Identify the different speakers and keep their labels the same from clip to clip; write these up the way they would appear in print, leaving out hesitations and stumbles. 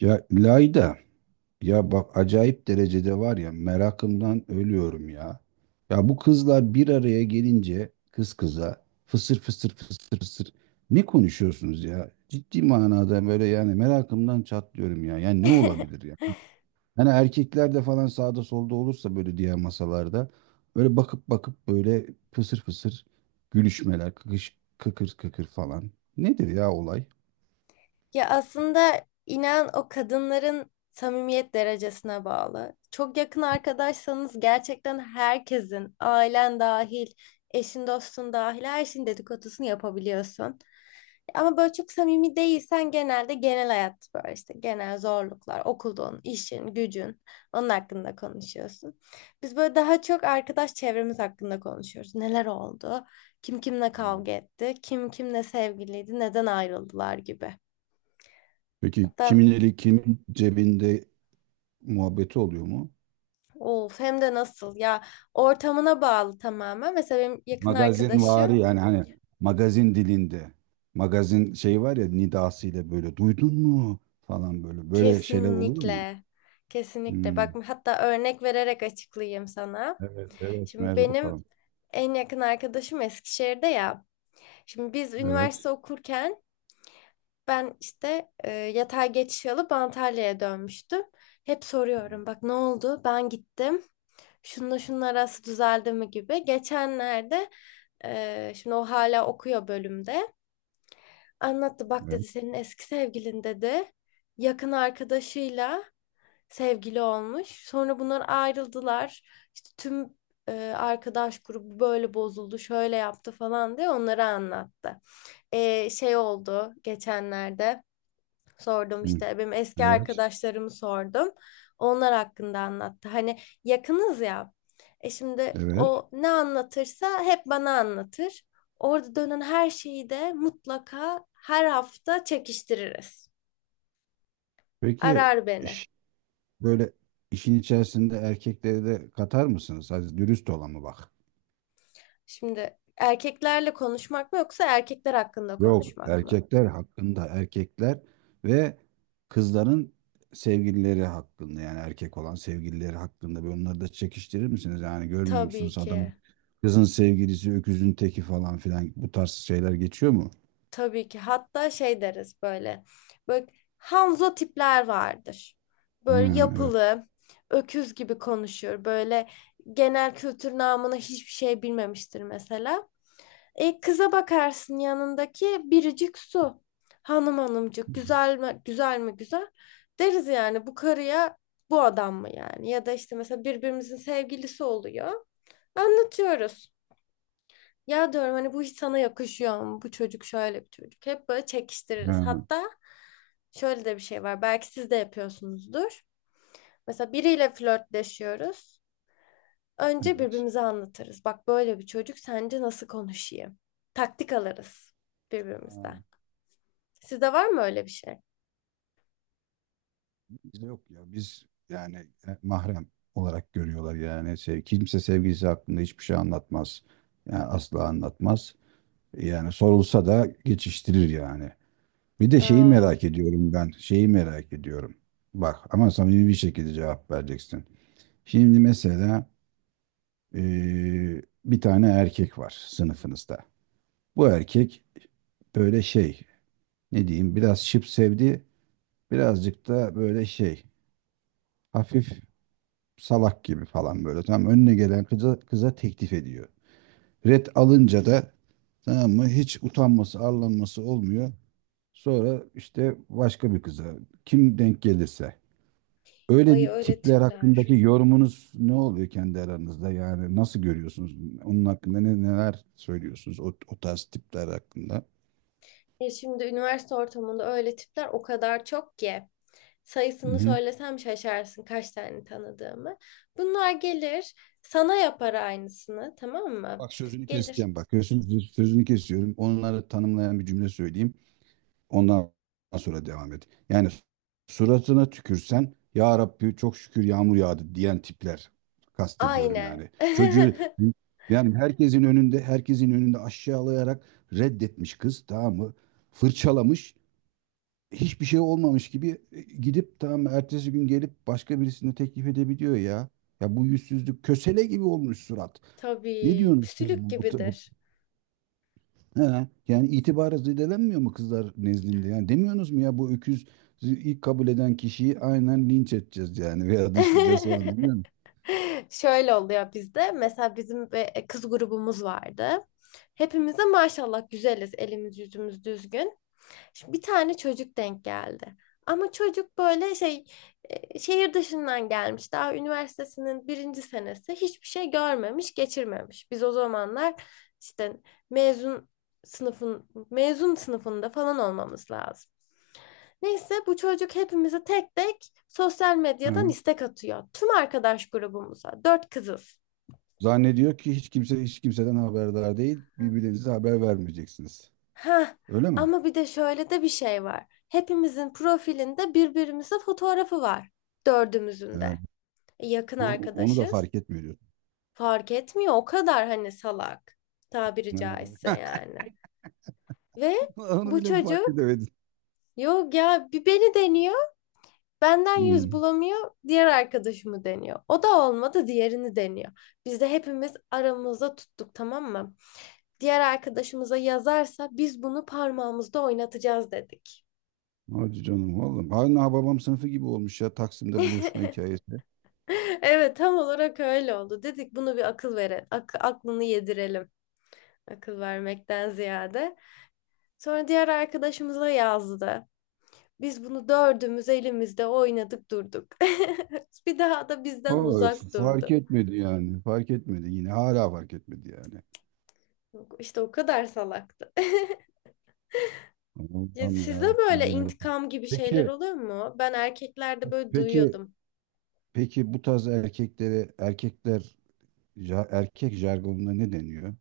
Speaker 1: Ya Layda, ya bak acayip derecede var ya merakımdan ölüyorum ya. Ya bu kızlar bir araya gelince kız kıza fısır fısır fısır fısır ne konuşuyorsunuz ya? Ciddi manada böyle yani merakımdan çatlıyorum ya. Yani ne olabilir ya? Hani erkekler de falan sağda solda olursa böyle diğer masalarda böyle bakıp bakıp fısır fısır gülüşmeler, kıkış, kıkır kıkır falan. Nedir ya olay?
Speaker 2: Ya aslında inan o kadınların samimiyet derecesine bağlı. Çok yakın arkadaşsanız gerçekten herkesin, ailen dahil, eşin dostun dahil her şeyin dedikodusunu yapabiliyorsun. Ama böyle çok samimi değilsen genelde genel hayat böyle işte genel zorluklar, okulun, işin, gücün onun hakkında konuşuyorsun. Biz böyle daha çok arkadaş çevremiz hakkında konuşuyoruz. Neler oldu? Kim kimle
Speaker 1: Hmm.
Speaker 2: kavga etti? Kim kimle sevgiliydi? Neden ayrıldılar gibi.
Speaker 1: Peki
Speaker 2: Hatta
Speaker 1: kimin eli kimin cebinde muhabbeti oluyor mu?
Speaker 2: of, hem de nasıl ya, ortamına bağlı tamamen. Mesela benim yakın
Speaker 1: Magazin,
Speaker 2: arkadaşım
Speaker 1: Magazinvari yani hani magazin dilinde. Magazin şey var ya nidasıyla böyle duydun mu falan böyle. Böyle şeyler oluyor mu?
Speaker 2: kesinlikle, kesinlikle
Speaker 1: Hmm.
Speaker 2: bak, hatta örnek vererek açıklayayım sana.
Speaker 1: Evet, evet.
Speaker 2: Şimdi
Speaker 1: Merhaba
Speaker 2: benim
Speaker 1: bakalım.
Speaker 2: en yakın arkadaşım Eskişehir'de ya. Şimdi biz
Speaker 1: Evet.
Speaker 2: üniversite okurken ben işte yatay geçiş alıp Antalya'ya dönmüştüm. Hep soruyorum, bak ne oldu? Ben gittim. Şununla şunun arası düzeldi mi gibi. Geçenlerde şimdi o hala okuyor bölümde. Anlattı, bak
Speaker 1: Evet.
Speaker 2: dedi, senin eski sevgilin dedi. Yakın arkadaşıyla sevgili olmuş. Sonra bunlar ayrıldılar. İşte tüm e, arkadaş grubu böyle bozuldu, şöyle yaptı falan diye onları anlattı. Şey oldu, geçenlerde sordum
Speaker 1: Hmm.
Speaker 2: işte, benim eski
Speaker 1: Evet.
Speaker 2: arkadaşlarımı sordum. Onlar hakkında anlattı. Hani yakınız ya. E şimdi
Speaker 1: Evet.
Speaker 2: o ne anlatırsa hep bana anlatır. Orada dönen her şeyi de mutlaka her hafta çekiştiririz.
Speaker 1: Peki
Speaker 2: Arar beni.
Speaker 1: iş- böyle işin içerisinde erkekleri de katar mısınız? Hadi dürüst olalım bak.
Speaker 2: Şimdi erkeklerle konuşmak mı yoksa erkekler hakkında
Speaker 1: Yok,
Speaker 2: konuşmak mı?
Speaker 1: erkekler hakkında erkekler ve kızların sevgilileri hakkında, yani erkek olan sevgilileri hakkında böyle onları da çekiştirir misiniz? Yani görmüyor
Speaker 2: Tabii
Speaker 1: musunuz adam
Speaker 2: ki.
Speaker 1: kızın sevgilisi öküzün teki falan filan, bu tarz şeyler geçiyor mu?
Speaker 2: Tabii ki. Hatta şey deriz böyle. Böyle Hanzo tipler vardır.
Speaker 1: Ha,
Speaker 2: Böyle
Speaker 1: evet.
Speaker 2: yapılı, öküz gibi konuşur. Böyle genel kültür namına hiçbir şey bilmemiştir mesela. E, kıza bakarsın, yanındaki biricik su. Hanım hanımcık, güzel mi güzel mi güzel, deriz yani bu karıya bu adam mı yani, ya da işte mesela birbirimizin sevgilisi oluyor. Anlatıyoruz. Ya diyorum, hani bu hiç sana yakışıyor mu? Bu çocuk şöyle bir çocuk. Hep böyle çekiştiririz.
Speaker 1: Ha,
Speaker 2: Hatta şöyle de bir şey var. Belki siz de yapıyorsunuzdur. Mesela biriyle flörtleşiyoruz. Önce
Speaker 1: evet.
Speaker 2: birbirimize anlatırız. Bak, böyle bir çocuk, sence nasıl konuşayım? Taktik alırız
Speaker 1: Ha,
Speaker 2: birbirimizden. Sizde var mı öyle bir şey?
Speaker 1: bizde yok ya, biz yani mahrem olarak görüyorlar, yani sev, kimse sevgilisi hakkında hiçbir şey anlatmaz. Yani asla anlatmaz. Yani sorulsa da geçiştirir yani. Bir de şeyi
Speaker 2: Aa,
Speaker 1: merak ediyorum ben. Şeyi merak ediyorum. Bak ama samimi bir şekilde cevap vereceksin. Şimdi mesela bir tane erkek var sınıfınızda. Bu erkek böyle şey, ne diyeyim, biraz şıp sevdi. Birazcık da böyle şey, hafif salak gibi falan böyle. Tamam, önüne gelen kıza teklif ediyor. Red alınca da, tamam mı, hiç utanması arlanması olmuyor. Sonra işte başka bir kıza kim denk gelirse. Öyle
Speaker 2: ay
Speaker 1: bir
Speaker 2: öyle
Speaker 1: tipler hakkındaki
Speaker 2: tipler.
Speaker 1: yorumunuz ne oluyor kendi aranızda? Yani nasıl görüyorsunuz? Onun hakkında neler söylüyorsunuz o tarz tipler hakkında?
Speaker 2: Ya şimdi üniversite ortamında öyle tipler o kadar çok ki,
Speaker 1: Hı
Speaker 2: sayısını
Speaker 1: hı.
Speaker 2: söylesem şaşarsın kaç tane tanıdığımı. Bunlar gelir, sana yapar aynısını, tamam mı?
Speaker 1: Bak sözünü
Speaker 2: Gelir
Speaker 1: keseceğim bak. Sözünü kesiyorum. Onları tanımlayan bir cümle söyleyeyim. Ondan sonra devam et. Yani suratına tükürsen ya Rabbi çok şükür yağmur yağdı diyen tipler kastediyorum
Speaker 2: aynı.
Speaker 1: yani. Çocuğu yani herkesin önünde aşağılayarak reddetmiş kız, tamam mı? Fırçalamış, hiçbir şey olmamış gibi gidip, tamam, ertesi gün gelip başka birisine teklif edebiliyor ya. Ya bu yüzsüzlük kösele gibi olmuş surat. Ne
Speaker 2: Tabii
Speaker 1: diyorsunuz siz
Speaker 2: püsülük
Speaker 1: bu-
Speaker 2: gibidir.
Speaker 1: He, yani itibarı zedelenmiyor mu kızlar nezdinde? Yani demiyorsunuz mu ya bu öküz ilk kabul eden kişiyi aynen linç edeceğiz yani veya dışlayacağız falan demiyor musun?
Speaker 2: Şöyle oluyor bizde. Mesela bizim bir kız grubumuz vardı. Hepimiz de maşallah güzeliz. Elimiz yüzümüz düzgün. Şimdi bir tane çocuk denk geldi. Ama çocuk böyle şey, şehir dışından gelmiş. Daha üniversitesinin birinci senesi, hiçbir şey görmemiş, geçirmemiş. Biz o zamanlar işte mezun, mezun sınıfında falan olmamız lazım. Neyse bu çocuk hepimize tek tek sosyal medyadan
Speaker 1: Hı.
Speaker 2: istek atıyor. Tüm arkadaş grubumuza. Dört kızız.
Speaker 1: Zannediyor ki hiç kimse hiç kimseden haberdar değil. Birbirinize haber vermeyeceksiniz.
Speaker 2: Ha
Speaker 1: Öyle mi?
Speaker 2: ama bir de şöyle de bir şey var. Hepimizin profilinde birbirimize fotoğrafı var.
Speaker 1: He,
Speaker 2: Dördümüzün de. Yakın
Speaker 1: onu da
Speaker 2: arkadaşız.
Speaker 1: fark etmiyor diyorsun.
Speaker 2: Fark etmiyor o kadar, hani salak, tabiri
Speaker 1: He.
Speaker 2: caizse yani. Ve
Speaker 1: Onu
Speaker 2: bu
Speaker 1: bile mi fark
Speaker 2: çocuk,
Speaker 1: edemedin?
Speaker 2: yok ya, bir beni deniyor, benden yüz
Speaker 1: Hmm.
Speaker 2: bulamıyor diğer arkadaşımı deniyor. O da olmadı diğerini deniyor. Biz de hepimiz aramızda tuttuk, tamam mı? Diğer arkadaşımıza yazarsa biz bunu parmağımızda oynatacağız dedik.
Speaker 1: Hadi canım vallahi. Hala babam sınıfı gibi olmuş ya, Taksim'de buluşma hikayesi.
Speaker 2: Evet, tam olarak öyle oldu. Dedik, bunu bir akıl verelim. Aklını yedirelim. Akıl vermekten ziyade. Sonra diğer arkadaşımıza yazdı. Biz bunu dördümüz elimizde oynadık durduk. Bir daha da bizden
Speaker 1: Vallahi
Speaker 2: uzak
Speaker 1: fark
Speaker 2: durdu.
Speaker 1: etmedi yani. Fark etmedi yine. Hala fark etmedi yani.
Speaker 2: İşte o kadar salaktı. Ya
Speaker 1: Allah'ım ya
Speaker 2: sizde
Speaker 1: Rabbim,
Speaker 2: böyle
Speaker 1: ya Rabbim.
Speaker 2: intikam gibi şeyler
Speaker 1: Peki,
Speaker 2: oluyor mu? Ben erkeklerde böyle
Speaker 1: peki,
Speaker 2: duyuyordum.
Speaker 1: peki bu tarz erkeklere, erkekler erkek jargonuna ne deniyor?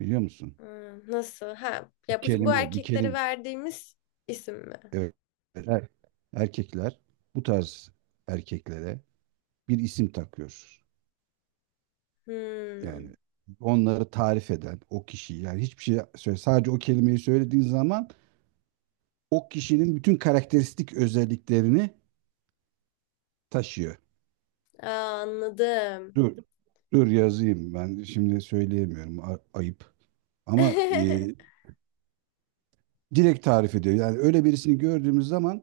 Speaker 1: Biliyor musun?
Speaker 2: Hmm, nasıl? Ha,
Speaker 1: Bir
Speaker 2: ya bu
Speaker 1: kelime, bir
Speaker 2: erkeklere
Speaker 1: kelime.
Speaker 2: verdiğimiz isim mi?
Speaker 1: Evet. Er- erkekler bu tarz erkeklere bir isim takıyor. Yani
Speaker 2: Hmm.
Speaker 1: onları tarif eden o kişi, yani hiçbir şey söyle, sadece o kelimeyi söylediğin zaman o kişinin bütün karakteristik özelliklerini taşıyor.
Speaker 2: Aa, anladım.
Speaker 1: Dur dur yazayım, ben şimdi söyleyemiyorum, ayıp. Ama direkt tarif ediyor. Yani öyle birisini gördüğümüz zaman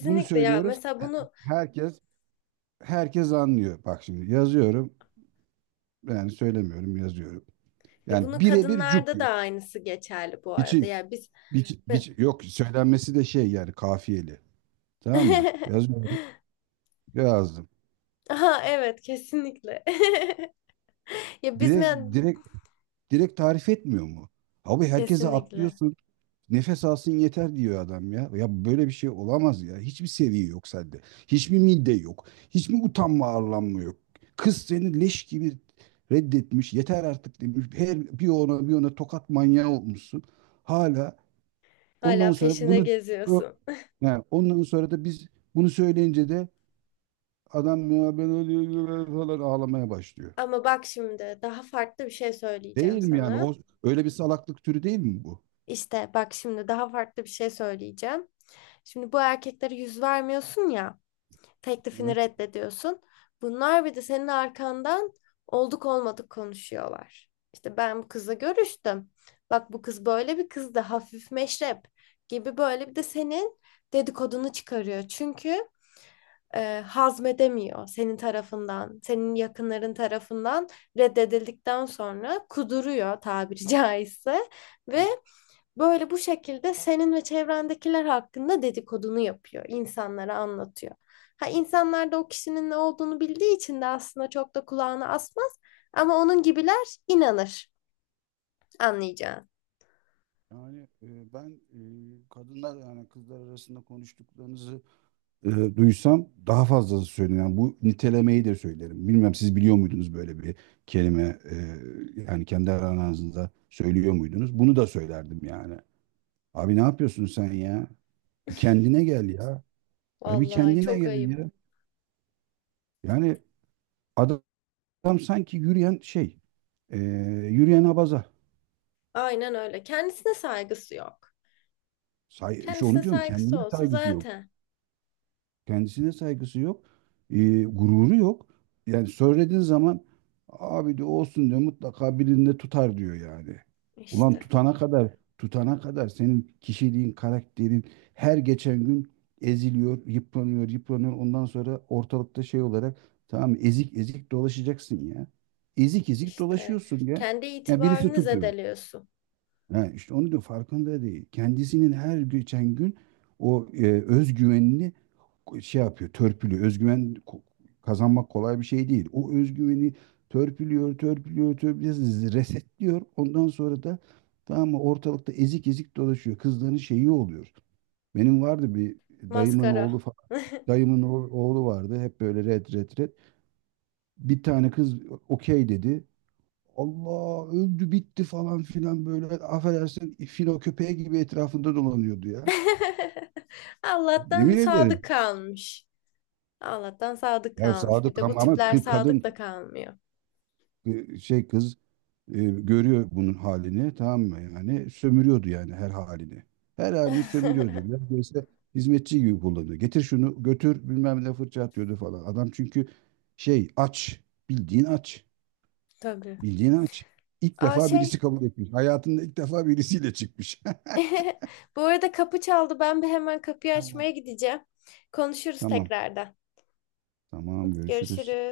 Speaker 1: bunu
Speaker 2: ya.
Speaker 1: söylüyoruz.
Speaker 2: Mesela bunu
Speaker 1: Herkes herkes anlıyor. Bak şimdi yazıyorum. Yani söylemiyorum, yazıyorum. Yani
Speaker 2: bunu
Speaker 1: birebir cuk.
Speaker 2: kadınlarda da aynısı geçerli bu arada.
Speaker 1: Biçi,
Speaker 2: Ya biz
Speaker 1: biçi- yok, söylenmesi de şey yani, kafiyeli. Tamam mı? Yazıyorum. Lazım.
Speaker 2: Aha, evet kesinlikle. Ya biz mi?
Speaker 1: Direkt, direkt, direkt tarif etmiyor mu? Abi herkese
Speaker 2: Kesinlikle.
Speaker 1: atlıyorsun. Nefes alsın yeter diyor adam ya. Ya böyle bir şey olamaz ya. Hiçbir seviye yok sende. Hiçbir midde yok. Hiçbir utanma arlanma yok. Kız seni leş gibi reddetmiş. Yeter artık demiş. Her bir ona bir ona tokat manyağı olmuşsun. Hala ondan
Speaker 2: Hala
Speaker 1: sonra
Speaker 2: peşinde
Speaker 1: bunu o-
Speaker 2: geziyorsun.
Speaker 1: yani ondan sonra da biz bunu söyleyince de adam ya ben öyle öyle öyle" falan ağlamaya başlıyor.
Speaker 2: Ama bak, şimdi daha farklı bir şey söyleyeceğim
Speaker 1: Değil mi yani? O
Speaker 2: sana.
Speaker 1: öyle bir salaklık türü değil mi bu?
Speaker 2: İşte bak, şimdi daha farklı bir şey söyleyeceğim. Şimdi bu erkeklere yüz vermiyorsun ya. Teklifini
Speaker 1: Evet.
Speaker 2: reddediyorsun. Bunlar bir de senin arkandan olduk olmadık konuşuyorlar. İşte ben bu kızla görüştüm. Bak bu kız böyle bir kızdı. Hafif meşrep gibi, böyle bir de senin dedikodunu çıkarıyor. Çünkü hazmedemiyor, senin tarafından, senin yakınların tarafından reddedildikten sonra kuduruyor, tabiri caizse, ve
Speaker 1: Evet.
Speaker 2: böyle bu şekilde senin ve çevrendekiler hakkında dedikodunu yapıyor, insanlara anlatıyor. Ha, insanlar da o kişinin ne olduğunu bildiği için de aslında çok da kulağını asmaz ama onun gibiler inanır, anlayacağın.
Speaker 1: Yani ben kadınlar yani kızlar arasında konuştuklarınızı e, duysam daha fazlası söylerim. Yani bu nitelemeyi de söylerim. Bilmem siz biliyor muydunuz böyle bir kelime, yani kendi aranızda söylüyor muydunuz? Bunu da söylerdim yani. Abi ne yapıyorsun sen ya? Bir kendine gel ya. Ya bir
Speaker 2: Vallahi
Speaker 1: kendine
Speaker 2: çok
Speaker 1: gel
Speaker 2: ayıp.
Speaker 1: ya. Yani adam sanki yürüyen şey, e, yürüyen abaza.
Speaker 2: Aynen öyle. Kendisine saygısı yok.
Speaker 1: İşte onu
Speaker 2: Kendisine
Speaker 1: diyorum,
Speaker 2: saygısı
Speaker 1: kendine
Speaker 2: olsa
Speaker 1: saygısı yok.
Speaker 2: zaten
Speaker 1: Kendisine saygısı yok. Gururu yok. Yani söylediğin zaman abi diyor olsun diyor, mutlaka birinde tutar diyor yani. Ulan
Speaker 2: işte,
Speaker 1: tutana kadar senin kişiliğin, karakterin her geçen gün eziliyor, yıpranıyor. Ondan sonra ortalıkta şey olarak, tamam, ezik ezik dolaşacaksın ya. Ezik ezik
Speaker 2: işte
Speaker 1: dolaşıyorsun ya.
Speaker 2: kendi
Speaker 1: Ya birisi
Speaker 2: itibarını
Speaker 1: tutuyor.
Speaker 2: zedeliyorsun.
Speaker 1: Ha, işte onu diyor, farkında değil. Kendisinin her geçen gün o özgüvenini şey yapıyor, törpülüyor. Özgüven kazanmak kolay bir şey değil. O özgüveni törpülüyor, resetliyor. Ondan sonra da, tamam mı, ortalıkta ezik ezik dolaşıyor. Kızların şeyi oluyor. Benim vardı bir dayımın oğlu
Speaker 2: Maskara.
Speaker 1: falan. Dayımın oğlu vardı. Hep böyle red. Bir tane kız okey dedi. Allah öldü bitti falan filan, böyle affedersin filo köpeği gibi etrafında dolanıyordu ya.
Speaker 2: Allah'tan
Speaker 1: Yemin ederim.
Speaker 2: sadık kalmış. Allah'tan sadık
Speaker 1: Ya
Speaker 2: kalmış. Bir
Speaker 1: sadık,
Speaker 2: de bu
Speaker 1: ama
Speaker 2: tipler sadık da
Speaker 1: kadın,
Speaker 2: kalmıyor.
Speaker 1: kız, görüyor bunun halini, tamam mı, yani sömürüyordu yani her halini. Her halini sömürüyordu. Biraz böyle hizmetçi gibi kullanıyor. Getir şunu götür bilmem ne, fırça atıyordu falan. Adam çünkü şey aç, bildiğin aç,
Speaker 2: Tabii.
Speaker 1: bildiğin aç. İlk
Speaker 2: Aa
Speaker 1: defa birisi
Speaker 2: şey,
Speaker 1: kabul etmiş. Hayatında ilk defa birisiyle çıkmış.
Speaker 2: bu arada kapı çaldı. Ben bir hemen kapıyı
Speaker 1: Ha,
Speaker 2: açmaya gideceğim. Konuşuruz
Speaker 1: tamam.
Speaker 2: tekrardan.
Speaker 1: Tamam, görüşürüz.
Speaker 2: Görüşürüz.